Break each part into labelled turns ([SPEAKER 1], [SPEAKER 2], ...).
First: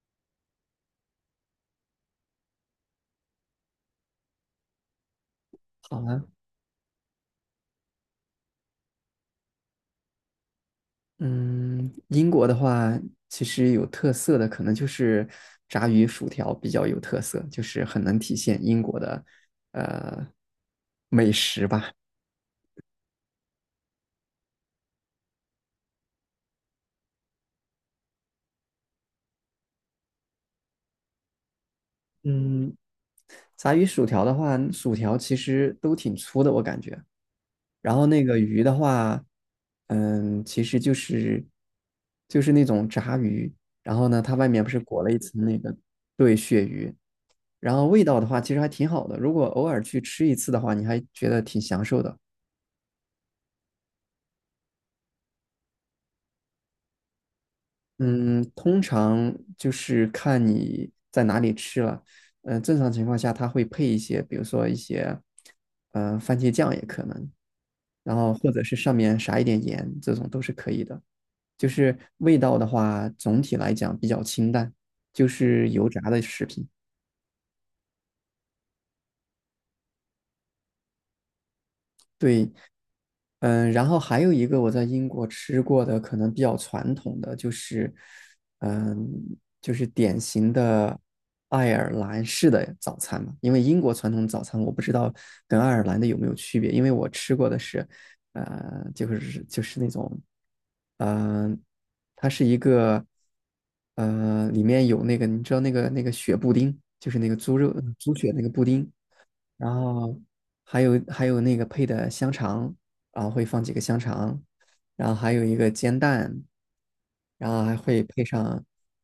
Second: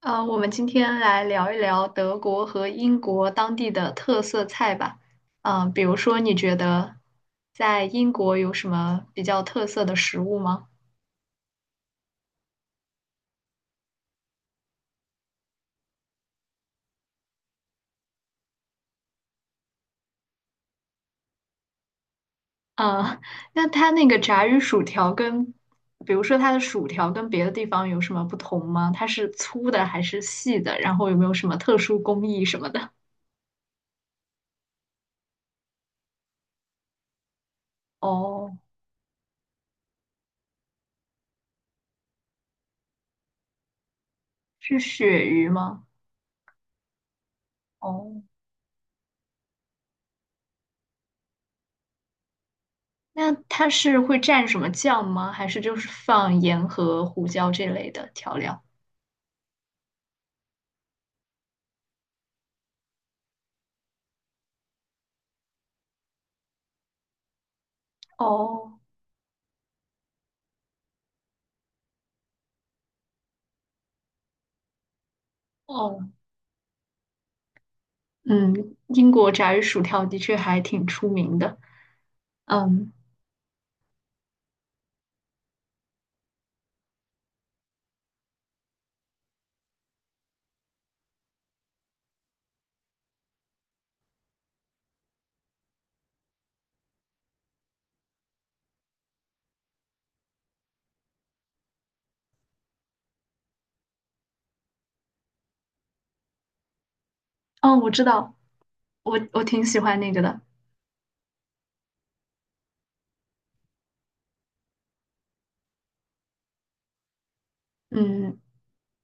[SPEAKER 1] 我们今天来聊一聊德国和英国当地的特色菜吧。比
[SPEAKER 2] 好
[SPEAKER 1] 如说，
[SPEAKER 2] 啊，
[SPEAKER 1] 你觉得在英国有什么比较特色的食物吗？
[SPEAKER 2] 嗯，英国的话，其实有特色的可能就是炸鱼薯条比较有特色，就是很能体现英国的呃美食吧。
[SPEAKER 1] 嗯、那它那个炸鱼薯条跟，比如说它的薯条跟别的地方有什么不同吗？它是粗的还是细的？然后有没有什么特殊工艺什么
[SPEAKER 2] 嗯，
[SPEAKER 1] 的？
[SPEAKER 2] 炸鱼薯条的话，薯条其实都挺粗的，我感觉。然后那个
[SPEAKER 1] 哦，
[SPEAKER 2] 鱼的话，其实就是那种炸鱼，然后呢，它外面不是裹
[SPEAKER 1] 是
[SPEAKER 2] 了一
[SPEAKER 1] 鳕
[SPEAKER 2] 层
[SPEAKER 1] 鱼
[SPEAKER 2] 那个
[SPEAKER 1] 吗？
[SPEAKER 2] 对鳕鱼，然后味道
[SPEAKER 1] 哦，
[SPEAKER 2] 的话，其实还挺好的。如果偶尔去吃一次的话，你还觉得挺享受的。
[SPEAKER 1] 那它是会蘸什么酱吗？还是就是放盐和胡椒这类的调
[SPEAKER 2] 嗯，
[SPEAKER 1] 料？
[SPEAKER 2] 通常就是看你在哪里吃了。正常情况下，它会配一些，比如说一些，番茄酱也可能，然后或者是
[SPEAKER 1] 哦
[SPEAKER 2] 上面撒一点盐，这种都是可以的。就是味道的话，总体来讲比较清淡，就是油炸
[SPEAKER 1] 哦，
[SPEAKER 2] 的食品。
[SPEAKER 1] 嗯，英国炸鱼薯条的确还挺出名的。
[SPEAKER 2] 对，
[SPEAKER 1] 嗯，
[SPEAKER 2] 然后还有一个我在英国吃过的，可能比较传统的就是，嗯，就是典型的爱尔兰式的早餐嘛。因为英国传统早餐我不知道跟爱尔兰的有没有区别，因为我吃过的是，就是那种，嗯、它是一个，里面有那个你知道那个血布丁，就是那个猪肉
[SPEAKER 1] 哦，我知
[SPEAKER 2] 猪血
[SPEAKER 1] 道，
[SPEAKER 2] 那个布丁。
[SPEAKER 1] 我挺
[SPEAKER 2] 然
[SPEAKER 1] 喜欢那
[SPEAKER 2] 后
[SPEAKER 1] 个的。
[SPEAKER 2] 还有那个配的香肠，然后会放几个香肠，然后还有一个煎蛋，然后还会配
[SPEAKER 1] 嗯，
[SPEAKER 2] 上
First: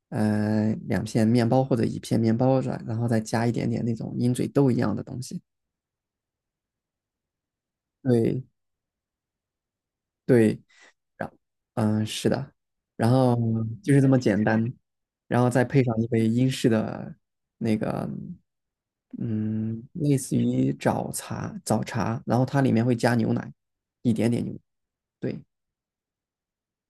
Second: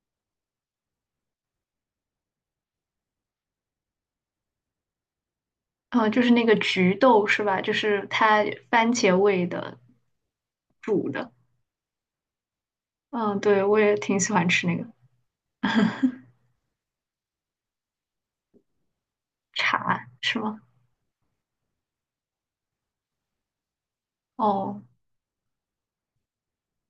[SPEAKER 2] 两片面包或者一片面包软，然后再加一点点那种鹰嘴豆一样的东西。
[SPEAKER 1] 就是那个菊豆是吧？就是
[SPEAKER 2] 对
[SPEAKER 1] 它番茄味的
[SPEAKER 2] 对，
[SPEAKER 1] 煮
[SPEAKER 2] 然
[SPEAKER 1] 的。
[SPEAKER 2] 是的，然后
[SPEAKER 1] 嗯，对，我
[SPEAKER 2] 就
[SPEAKER 1] 也
[SPEAKER 2] 是这么
[SPEAKER 1] 挺喜
[SPEAKER 2] 简
[SPEAKER 1] 欢
[SPEAKER 2] 单，
[SPEAKER 1] 吃那个。
[SPEAKER 2] 然后再配上 一杯英式的那个。嗯，
[SPEAKER 1] 茶，
[SPEAKER 2] 类似
[SPEAKER 1] 是吗？
[SPEAKER 2] 于早茶，然后它里面会加牛奶，一点点牛。
[SPEAKER 1] 哦，
[SPEAKER 2] 对，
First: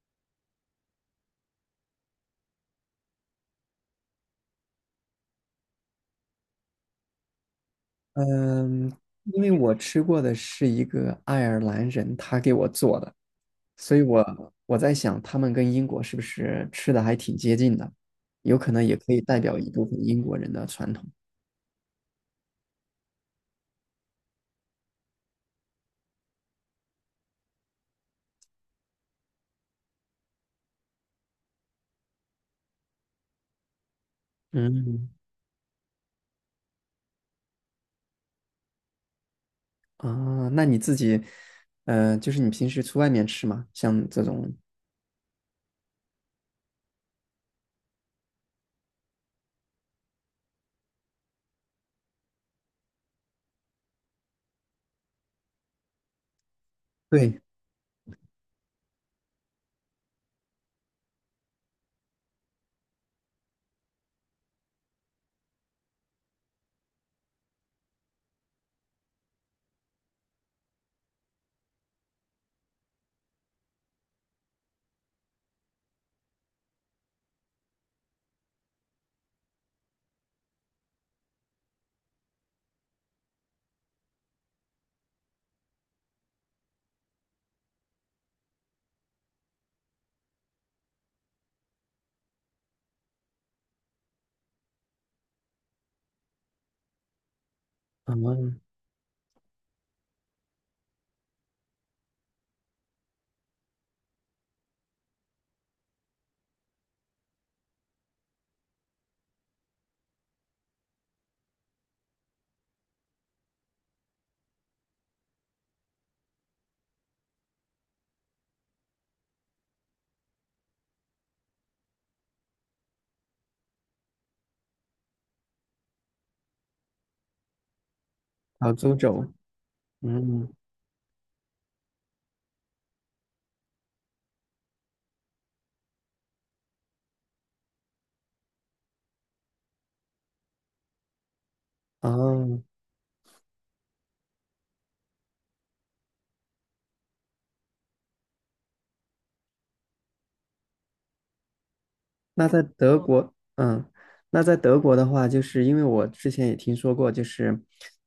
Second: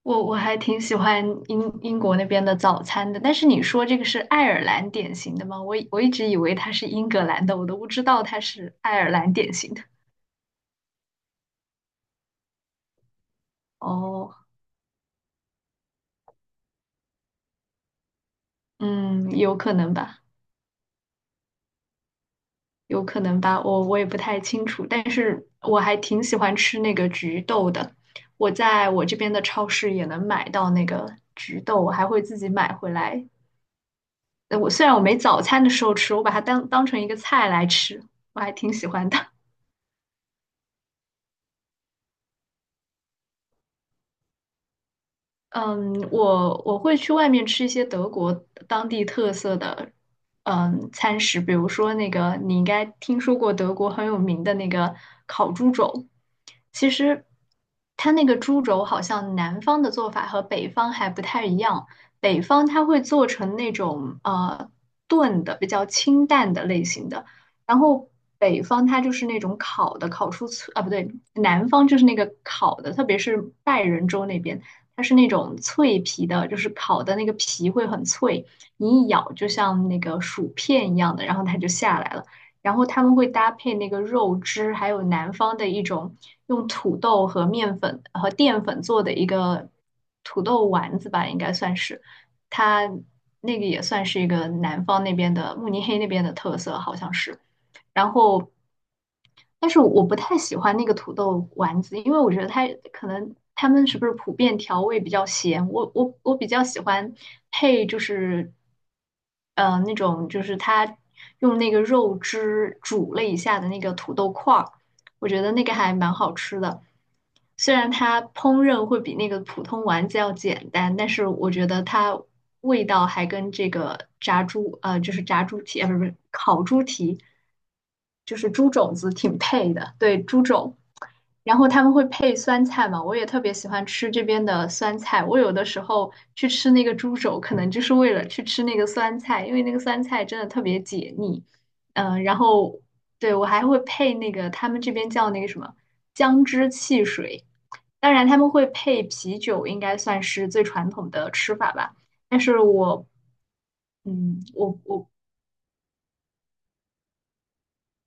[SPEAKER 1] 我还挺喜欢英国那边的早餐的。但是你说这个是爱尔兰典型的吗？我一直以为它是英格兰的，我都不知道它是
[SPEAKER 2] 嗯，
[SPEAKER 1] 爱尔兰
[SPEAKER 2] 因为
[SPEAKER 1] 典型
[SPEAKER 2] 我
[SPEAKER 1] 的。
[SPEAKER 2] 吃过的是一个爱尔兰人，他给我做的，所以
[SPEAKER 1] 哦。
[SPEAKER 2] 我在想，他们跟英国是不是吃的还挺接近的？有可能也可以
[SPEAKER 1] 嗯，
[SPEAKER 2] 代
[SPEAKER 1] 有
[SPEAKER 2] 表一
[SPEAKER 1] 可
[SPEAKER 2] 部
[SPEAKER 1] 能
[SPEAKER 2] 分英
[SPEAKER 1] 吧，
[SPEAKER 2] 国人的传统。
[SPEAKER 1] 有可能吧，我也不太清楚，但是我还挺喜欢吃那个菊豆的，我在我这边的超市也能买到那个菊豆，我还会自己买回来。呃我虽然我
[SPEAKER 2] 嗯，
[SPEAKER 1] 没早餐的时候吃，我把它当成一个菜来吃，我还挺喜欢的。
[SPEAKER 2] 那你自己，就是你平时去外面吃吗？像这种，
[SPEAKER 1] 嗯，我会去外面吃一些德国当地特色的嗯餐食，比如说那个你应该听说过德国很有名的那个烤猪肘。其实
[SPEAKER 2] 对，
[SPEAKER 1] 它那个猪肘好像南方的做法和北方还不太一样，北方它会做成那种炖的，比较清淡的类型的，然后北方它就是那种烤的，烤出脆啊不对，南方就是那个烤的，特别是拜仁州那边，它是那种脆皮的，就是烤的那个皮会很脆，你一咬就像那个薯片一样的，然后它就下来了。然后他们会搭配那个肉汁，还有南方的一种用土豆和面粉和淀粉做的一个土豆丸子吧，应该算是，它那个也算是一个南方那边的慕尼黑那边的特色，好像是。然后
[SPEAKER 2] 嗯，
[SPEAKER 1] 但是我不太喜欢那个土豆丸子，因为我觉得它可能他们是不是普遍调味比较咸，我比较喜欢配就是那种就是它用那个肉汁煮了一下的那个土豆块儿，我觉得那个还蛮好吃的。虽然它烹饪会比那个普通丸子要简单，但是我觉得它味道还跟这个炸猪就是炸猪蹄，不是烤猪蹄，就是猪
[SPEAKER 2] 潮
[SPEAKER 1] 肘
[SPEAKER 2] 猪
[SPEAKER 1] 子
[SPEAKER 2] 肘，
[SPEAKER 1] 挺配的，对，猪
[SPEAKER 2] 嗯，
[SPEAKER 1] 肘。然后他们会配酸菜嘛，我也特别喜欢吃这边的酸菜。我有的时候去吃那个猪肘，可能就是为了去吃那个酸菜，因为那个酸菜真的特别解腻。
[SPEAKER 2] 啊，
[SPEAKER 1] 然后对我还会配那个他们这边叫那个什么姜汁汽水，当然他们会配啤酒，应该算是最传统的吃法吧。但
[SPEAKER 2] 那
[SPEAKER 1] 是
[SPEAKER 2] 在德嗯
[SPEAKER 1] 我，
[SPEAKER 2] 国，嗯，那
[SPEAKER 1] 嗯，
[SPEAKER 2] 在德
[SPEAKER 1] 我
[SPEAKER 2] 国的
[SPEAKER 1] 我，
[SPEAKER 2] 话，就是因为我之前也听说过，就是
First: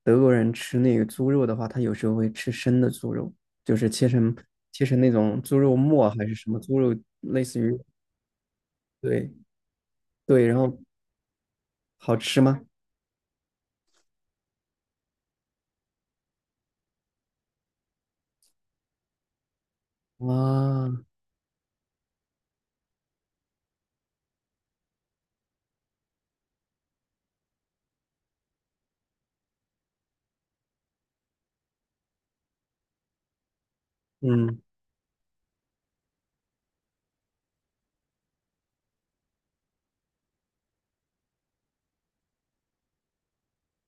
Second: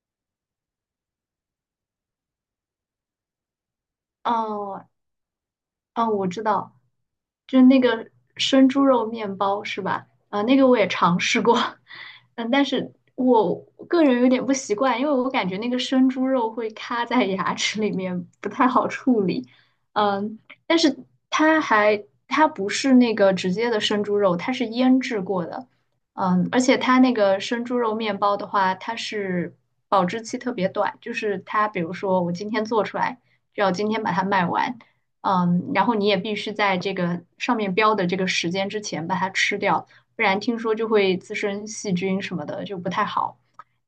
[SPEAKER 2] 德国人吃那个猪肉的话，他有时候会吃生的猪肉，就是切成切
[SPEAKER 1] 哦
[SPEAKER 2] 成那种猪肉
[SPEAKER 1] 哦，
[SPEAKER 2] 末还
[SPEAKER 1] 我
[SPEAKER 2] 是
[SPEAKER 1] 知
[SPEAKER 2] 什么
[SPEAKER 1] 道，
[SPEAKER 2] 猪肉，类似
[SPEAKER 1] 就
[SPEAKER 2] 于，
[SPEAKER 1] 那个生猪肉
[SPEAKER 2] 对
[SPEAKER 1] 面包是吧？啊、
[SPEAKER 2] 对，
[SPEAKER 1] 那
[SPEAKER 2] 然
[SPEAKER 1] 个
[SPEAKER 2] 后
[SPEAKER 1] 我也尝试过。
[SPEAKER 2] 好吃
[SPEAKER 1] 嗯，但
[SPEAKER 2] 吗？
[SPEAKER 1] 是我个人有点不习惯，因为我感觉那个生猪肉会卡在牙齿里面，不太好处理。嗯，但是
[SPEAKER 2] 啊，
[SPEAKER 1] 它还它不是那个直接的生猪肉，它是腌制过的。嗯，而且它那个生猪肉面包的话，它是保质期特别短，就是它比如说我今天做出来，就要今天把它卖
[SPEAKER 2] 嗯，
[SPEAKER 1] 完。嗯，然后你也必须在这个上面标的这个时间之前把它吃掉，不然听说就会滋生细菌什么的，就不太好。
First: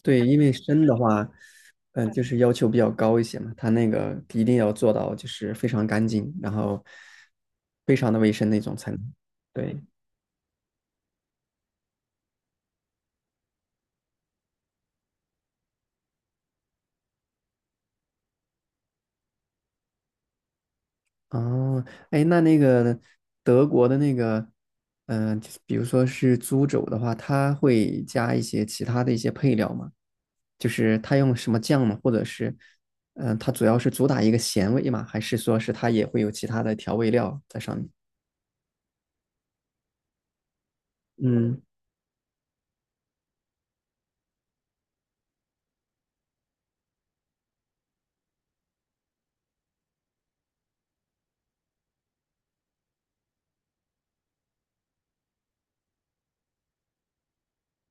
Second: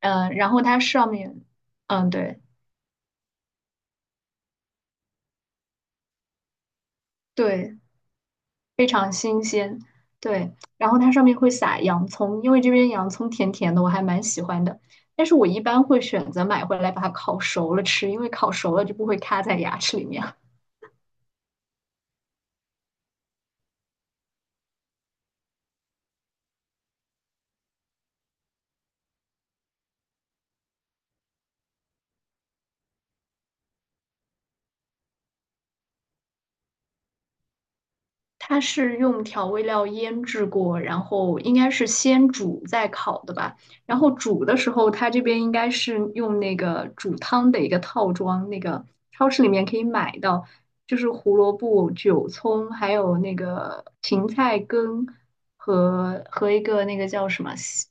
[SPEAKER 2] 对，
[SPEAKER 1] 嗯，
[SPEAKER 2] 因
[SPEAKER 1] 然
[SPEAKER 2] 为
[SPEAKER 1] 后它
[SPEAKER 2] 生的
[SPEAKER 1] 上
[SPEAKER 2] 话，
[SPEAKER 1] 面，嗯，
[SPEAKER 2] 就是
[SPEAKER 1] 对
[SPEAKER 2] 要求比较高一些嘛，它那个一定要做到就是非常干净，然后
[SPEAKER 1] 对
[SPEAKER 2] 非常的卫生那种才能，对。
[SPEAKER 1] 对，然后它上面会撒洋葱，因为这边洋葱甜甜的，我还蛮喜欢的。但是我一般会选择买回来把它烤熟了吃，因为烤熟了就不会卡在牙齿里面。
[SPEAKER 2] 哦，哎，那个德国的那个，就是比如说是猪肘的话，它会加一些其他的一些配料吗？就是它用什么酱吗？或者是，它主要是主打一个咸味嘛，还是说是它也会有其他的调味料在上面？
[SPEAKER 1] 它是用调味料腌制过，然后应
[SPEAKER 2] 嗯
[SPEAKER 1] 该是先煮再烤的吧。然后煮的时候，它这边应该是用那个煮汤的一个套装，那个超市里面可以买到，就是胡萝卜、韭葱，还有那个芹菜根和一个那个叫什么细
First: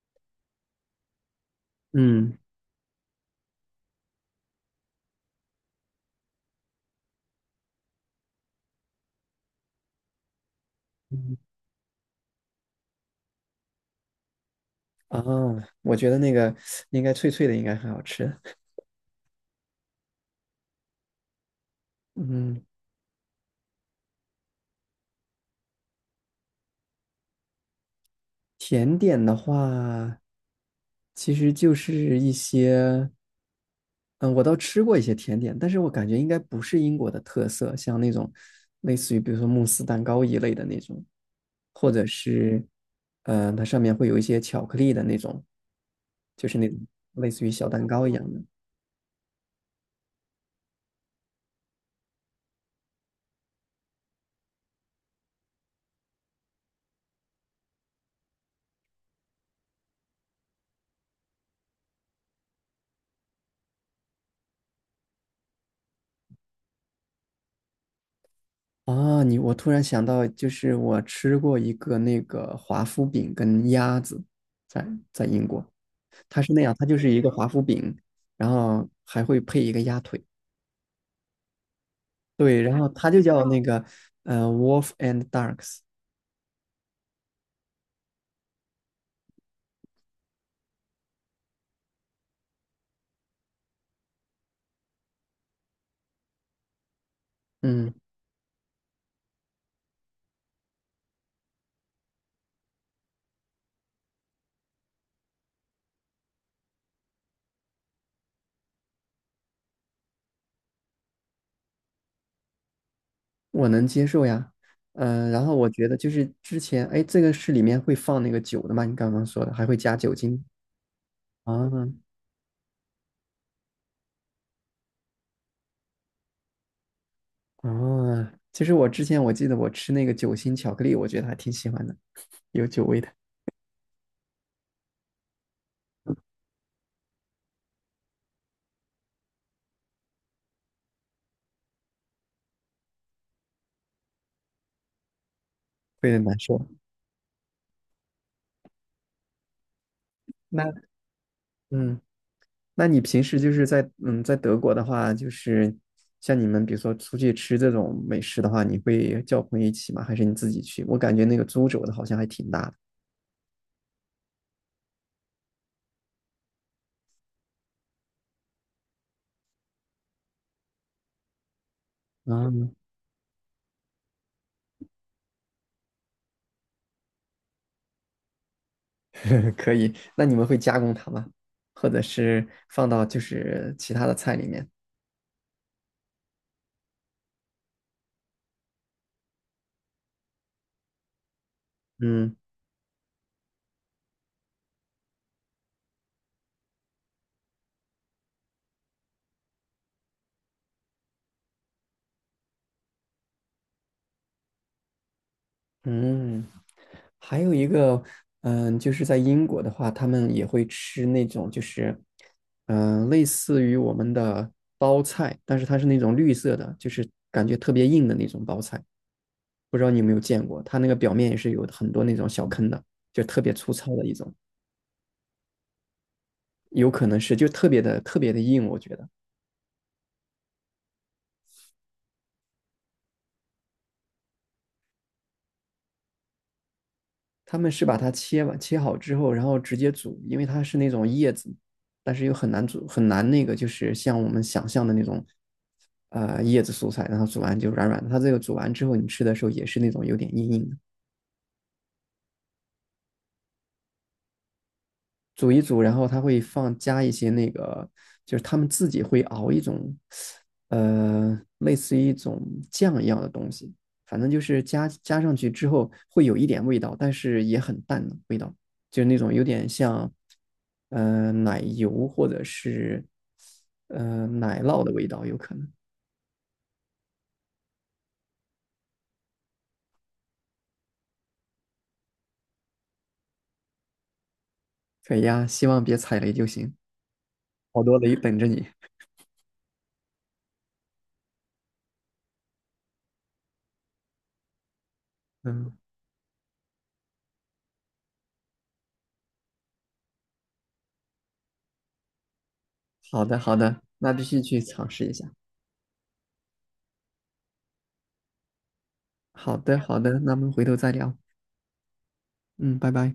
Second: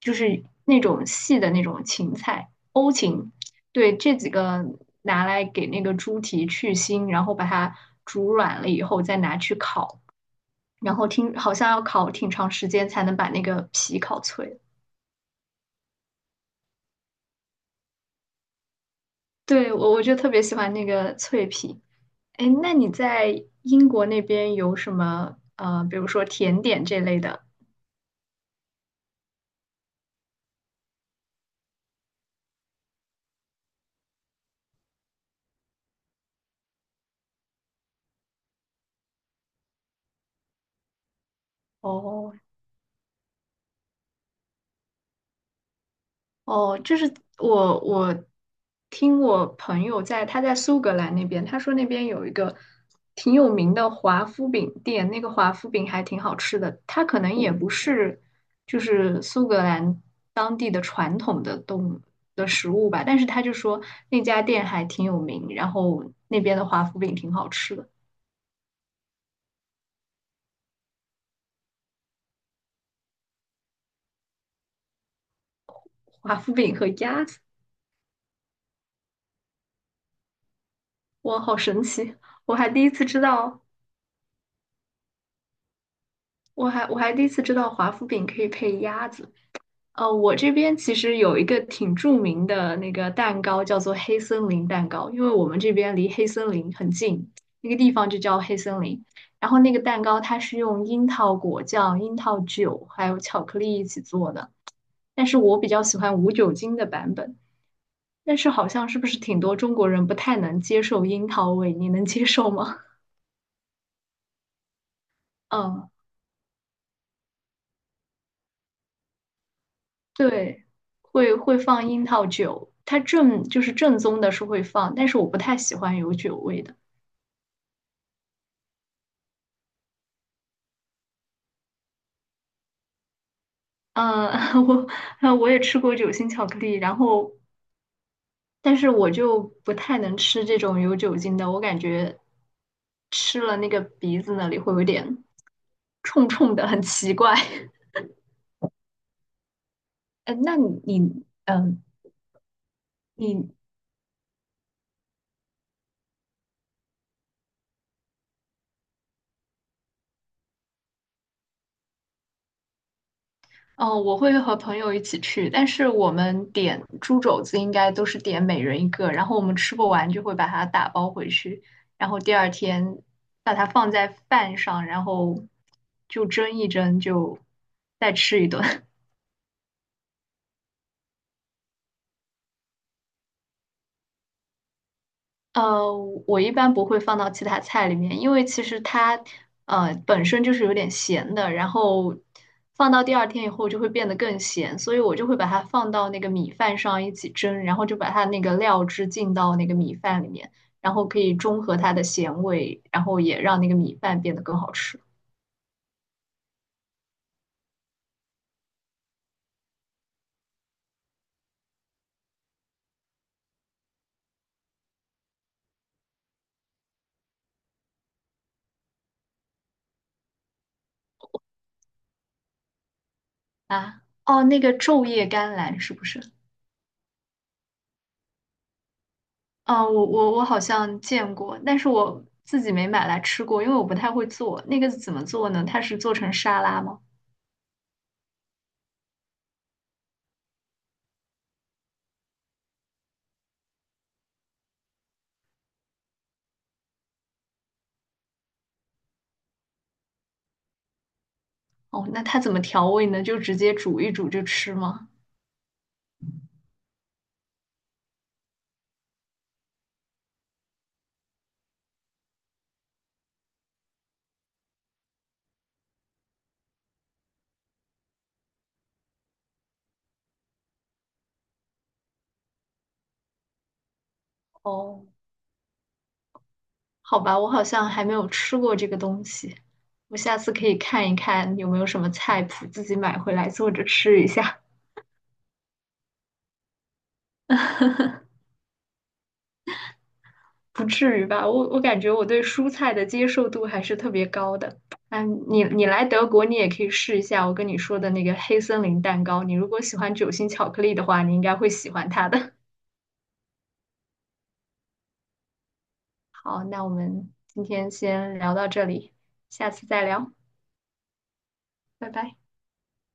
[SPEAKER 1] 就是那种细的那种芹
[SPEAKER 2] 嗯
[SPEAKER 1] 菜，欧芹。对，这几个拿来给那个猪蹄去腥，然后把它煮软了以后再拿去烤。然后
[SPEAKER 2] 嗯，
[SPEAKER 1] 听好像要烤挺长时间才能把那个皮烤脆。
[SPEAKER 2] 哦，我觉得那个应该脆脆的，应该很好吃。
[SPEAKER 1] 对，我就特别喜欢那个脆皮。哎，
[SPEAKER 2] 嗯，
[SPEAKER 1] 那你在英国那边有什么比如说甜点这类的？
[SPEAKER 2] 甜点的话，其实就是一些。嗯，我倒吃过一些甜点，但是我感觉应该不是英国的特色，像那种类似于比如说慕斯蛋糕一类的那种，或者
[SPEAKER 1] 哦
[SPEAKER 2] 是，它上面会有一些巧克力的那种，就是那种
[SPEAKER 1] 哦，就是
[SPEAKER 2] 类似于小
[SPEAKER 1] 我
[SPEAKER 2] 蛋糕一
[SPEAKER 1] 我
[SPEAKER 2] 样的。
[SPEAKER 1] 听我朋友在他在苏格兰那边，他说那边有一个挺有名的华夫饼店，那个华夫饼还挺好吃的。它可能也不是就是苏格兰动的食物吧，但是他就说那家店还挺有名，然后那边的华夫饼挺好吃的，
[SPEAKER 2] 啊，我突然想到，就是我吃过一个那个华夫饼跟鸭子在，在英国，
[SPEAKER 1] 华
[SPEAKER 2] 它是
[SPEAKER 1] 夫
[SPEAKER 2] 那样，
[SPEAKER 1] 饼
[SPEAKER 2] 它
[SPEAKER 1] 和
[SPEAKER 2] 就是一
[SPEAKER 1] 鸭
[SPEAKER 2] 个
[SPEAKER 1] 子，
[SPEAKER 2] 华夫饼，然后还会配一个鸭腿，
[SPEAKER 1] 哇，好神奇！我
[SPEAKER 2] 对，
[SPEAKER 1] 还
[SPEAKER 2] 然
[SPEAKER 1] 第
[SPEAKER 2] 后
[SPEAKER 1] 一次
[SPEAKER 2] 它就
[SPEAKER 1] 知
[SPEAKER 2] 叫那
[SPEAKER 1] 道，
[SPEAKER 2] 个Wolf and Ducks，
[SPEAKER 1] 我还第一次知道华夫饼可以配鸭子。呃，我这边其实有一个挺著名的那个蛋糕，叫做黑森林蛋糕，因为我们这边离黑森林很近，那个地
[SPEAKER 2] 嗯。
[SPEAKER 1] 方就叫黑森林。然后那个蛋糕它是用樱桃果酱、樱桃酒还有巧克力一起做的。但是我比较喜欢无酒精的版本。但是好像是不是挺多中国人不太能接受樱桃味？你能接受吗？
[SPEAKER 2] 我能接受呀，然 后我觉
[SPEAKER 1] 嗯，
[SPEAKER 2] 得就是之前，哎，这个是里面会放那个酒的吗？你刚刚说的还会加酒精
[SPEAKER 1] 对，会
[SPEAKER 2] 啊
[SPEAKER 1] 放樱桃酒，它正宗的是会放，但是我不太喜欢有酒味的。
[SPEAKER 2] 啊！其实我之前我记得我吃那个酒心巧克力，我觉得还挺喜欢的，有酒味的，
[SPEAKER 1] 嗯，我也吃过酒心巧克力，然后但是我就不太能吃这种有酒精的，我感觉吃了那个鼻子那里会有点
[SPEAKER 2] 会有点
[SPEAKER 1] 冲
[SPEAKER 2] 难
[SPEAKER 1] 冲的，
[SPEAKER 2] 受。
[SPEAKER 1] 很奇怪。呃，那
[SPEAKER 2] 那
[SPEAKER 1] 你嗯、呃
[SPEAKER 2] 嗯，那你平时就
[SPEAKER 1] 你
[SPEAKER 2] 是在德国的话，就是像你们比如说出去吃这种美食的话，你会叫朋友一起吗？还是你自己去？我感觉那个租酒的好像还挺大
[SPEAKER 1] 嗯，我会和朋友一起去，但是我们点猪肘子应该都是点每人一个，然后我们吃不完就会把它打包回去，然后
[SPEAKER 2] 的。
[SPEAKER 1] 第
[SPEAKER 2] 啊
[SPEAKER 1] 二天把它放在饭上，然后就蒸一蒸，就再吃一顿。
[SPEAKER 2] 可以。那你们会加工它吗？或者是放到就是其他的菜里面？
[SPEAKER 1] 呃，我一般不会放到其他菜里面，因为其实它本身就是有点咸的，然后
[SPEAKER 2] 嗯
[SPEAKER 1] 放到第二天以后就会变得更咸，所以我就会把它放到那个米饭上一起蒸，然后就把它那个料汁浸到那个米饭里面，然后可以中和它的咸味，然后也让那个米饭变得更好吃
[SPEAKER 2] 嗯。还有一个，就是在英国的话，他们也会吃那种就是，类似于我们的包菜，但是它是那种绿色的，就是感觉特别硬的那种包菜。不知道你有没有见过，它那个表面也是有很多那种小坑的，就特别粗糙
[SPEAKER 1] 啊。
[SPEAKER 2] 的一种，
[SPEAKER 1] 哦，那个昼夜甘蓝是不是？
[SPEAKER 2] 有可能是就特别的特别的硬，我觉得。
[SPEAKER 1] 哦，我好像见过，但是我自己没买来吃过，因为我不太会做。那个怎么做呢？它是做成沙拉吗？
[SPEAKER 2] 他们是把它切完切好之后，然后直接煮，因为它是那种叶子，但是又很难煮，很难那个就是像我们想象的那种，叶子蔬菜，然后煮完就软软的。它这个煮完之后，你吃的时候也是那种有点硬硬的。
[SPEAKER 1] 哦，那它怎么调味呢？就直接煮一煮就吃吗？
[SPEAKER 2] 煮一煮，然后它会放加一些那个，就是他们自己会熬一种，类似于一种酱一样的东西，反正就是加上去之后会有一点味道，但是也很淡的味道，就是那种有点像，奶油或者是奶酪的
[SPEAKER 1] 哦，
[SPEAKER 2] 味道，有可能。
[SPEAKER 1] 好吧，我好像还没有吃过这个东西，我下次可以看一看有没有什么菜谱，自己买回来做着吃一下。
[SPEAKER 2] 可以呀，希望别踩雷就行，好多雷等 着你。
[SPEAKER 1] 不至于吧？我感觉我对蔬菜的接受度还是特别高的。嗯，你
[SPEAKER 2] 嗯，
[SPEAKER 1] 你来德国，你也可以试一下我跟你说的那个黑森林蛋糕。你如果喜欢酒心巧克力的话，你应该会喜欢它的。
[SPEAKER 2] 好的好的，那必须去尝试一下。
[SPEAKER 1] 好，那我们今天先聊到这里，
[SPEAKER 2] 好
[SPEAKER 1] 下
[SPEAKER 2] 的
[SPEAKER 1] 次
[SPEAKER 2] 好
[SPEAKER 1] 再
[SPEAKER 2] 的，那
[SPEAKER 1] 聊，
[SPEAKER 2] 我们回头再聊。
[SPEAKER 1] 拜拜。
[SPEAKER 2] 嗯，拜拜。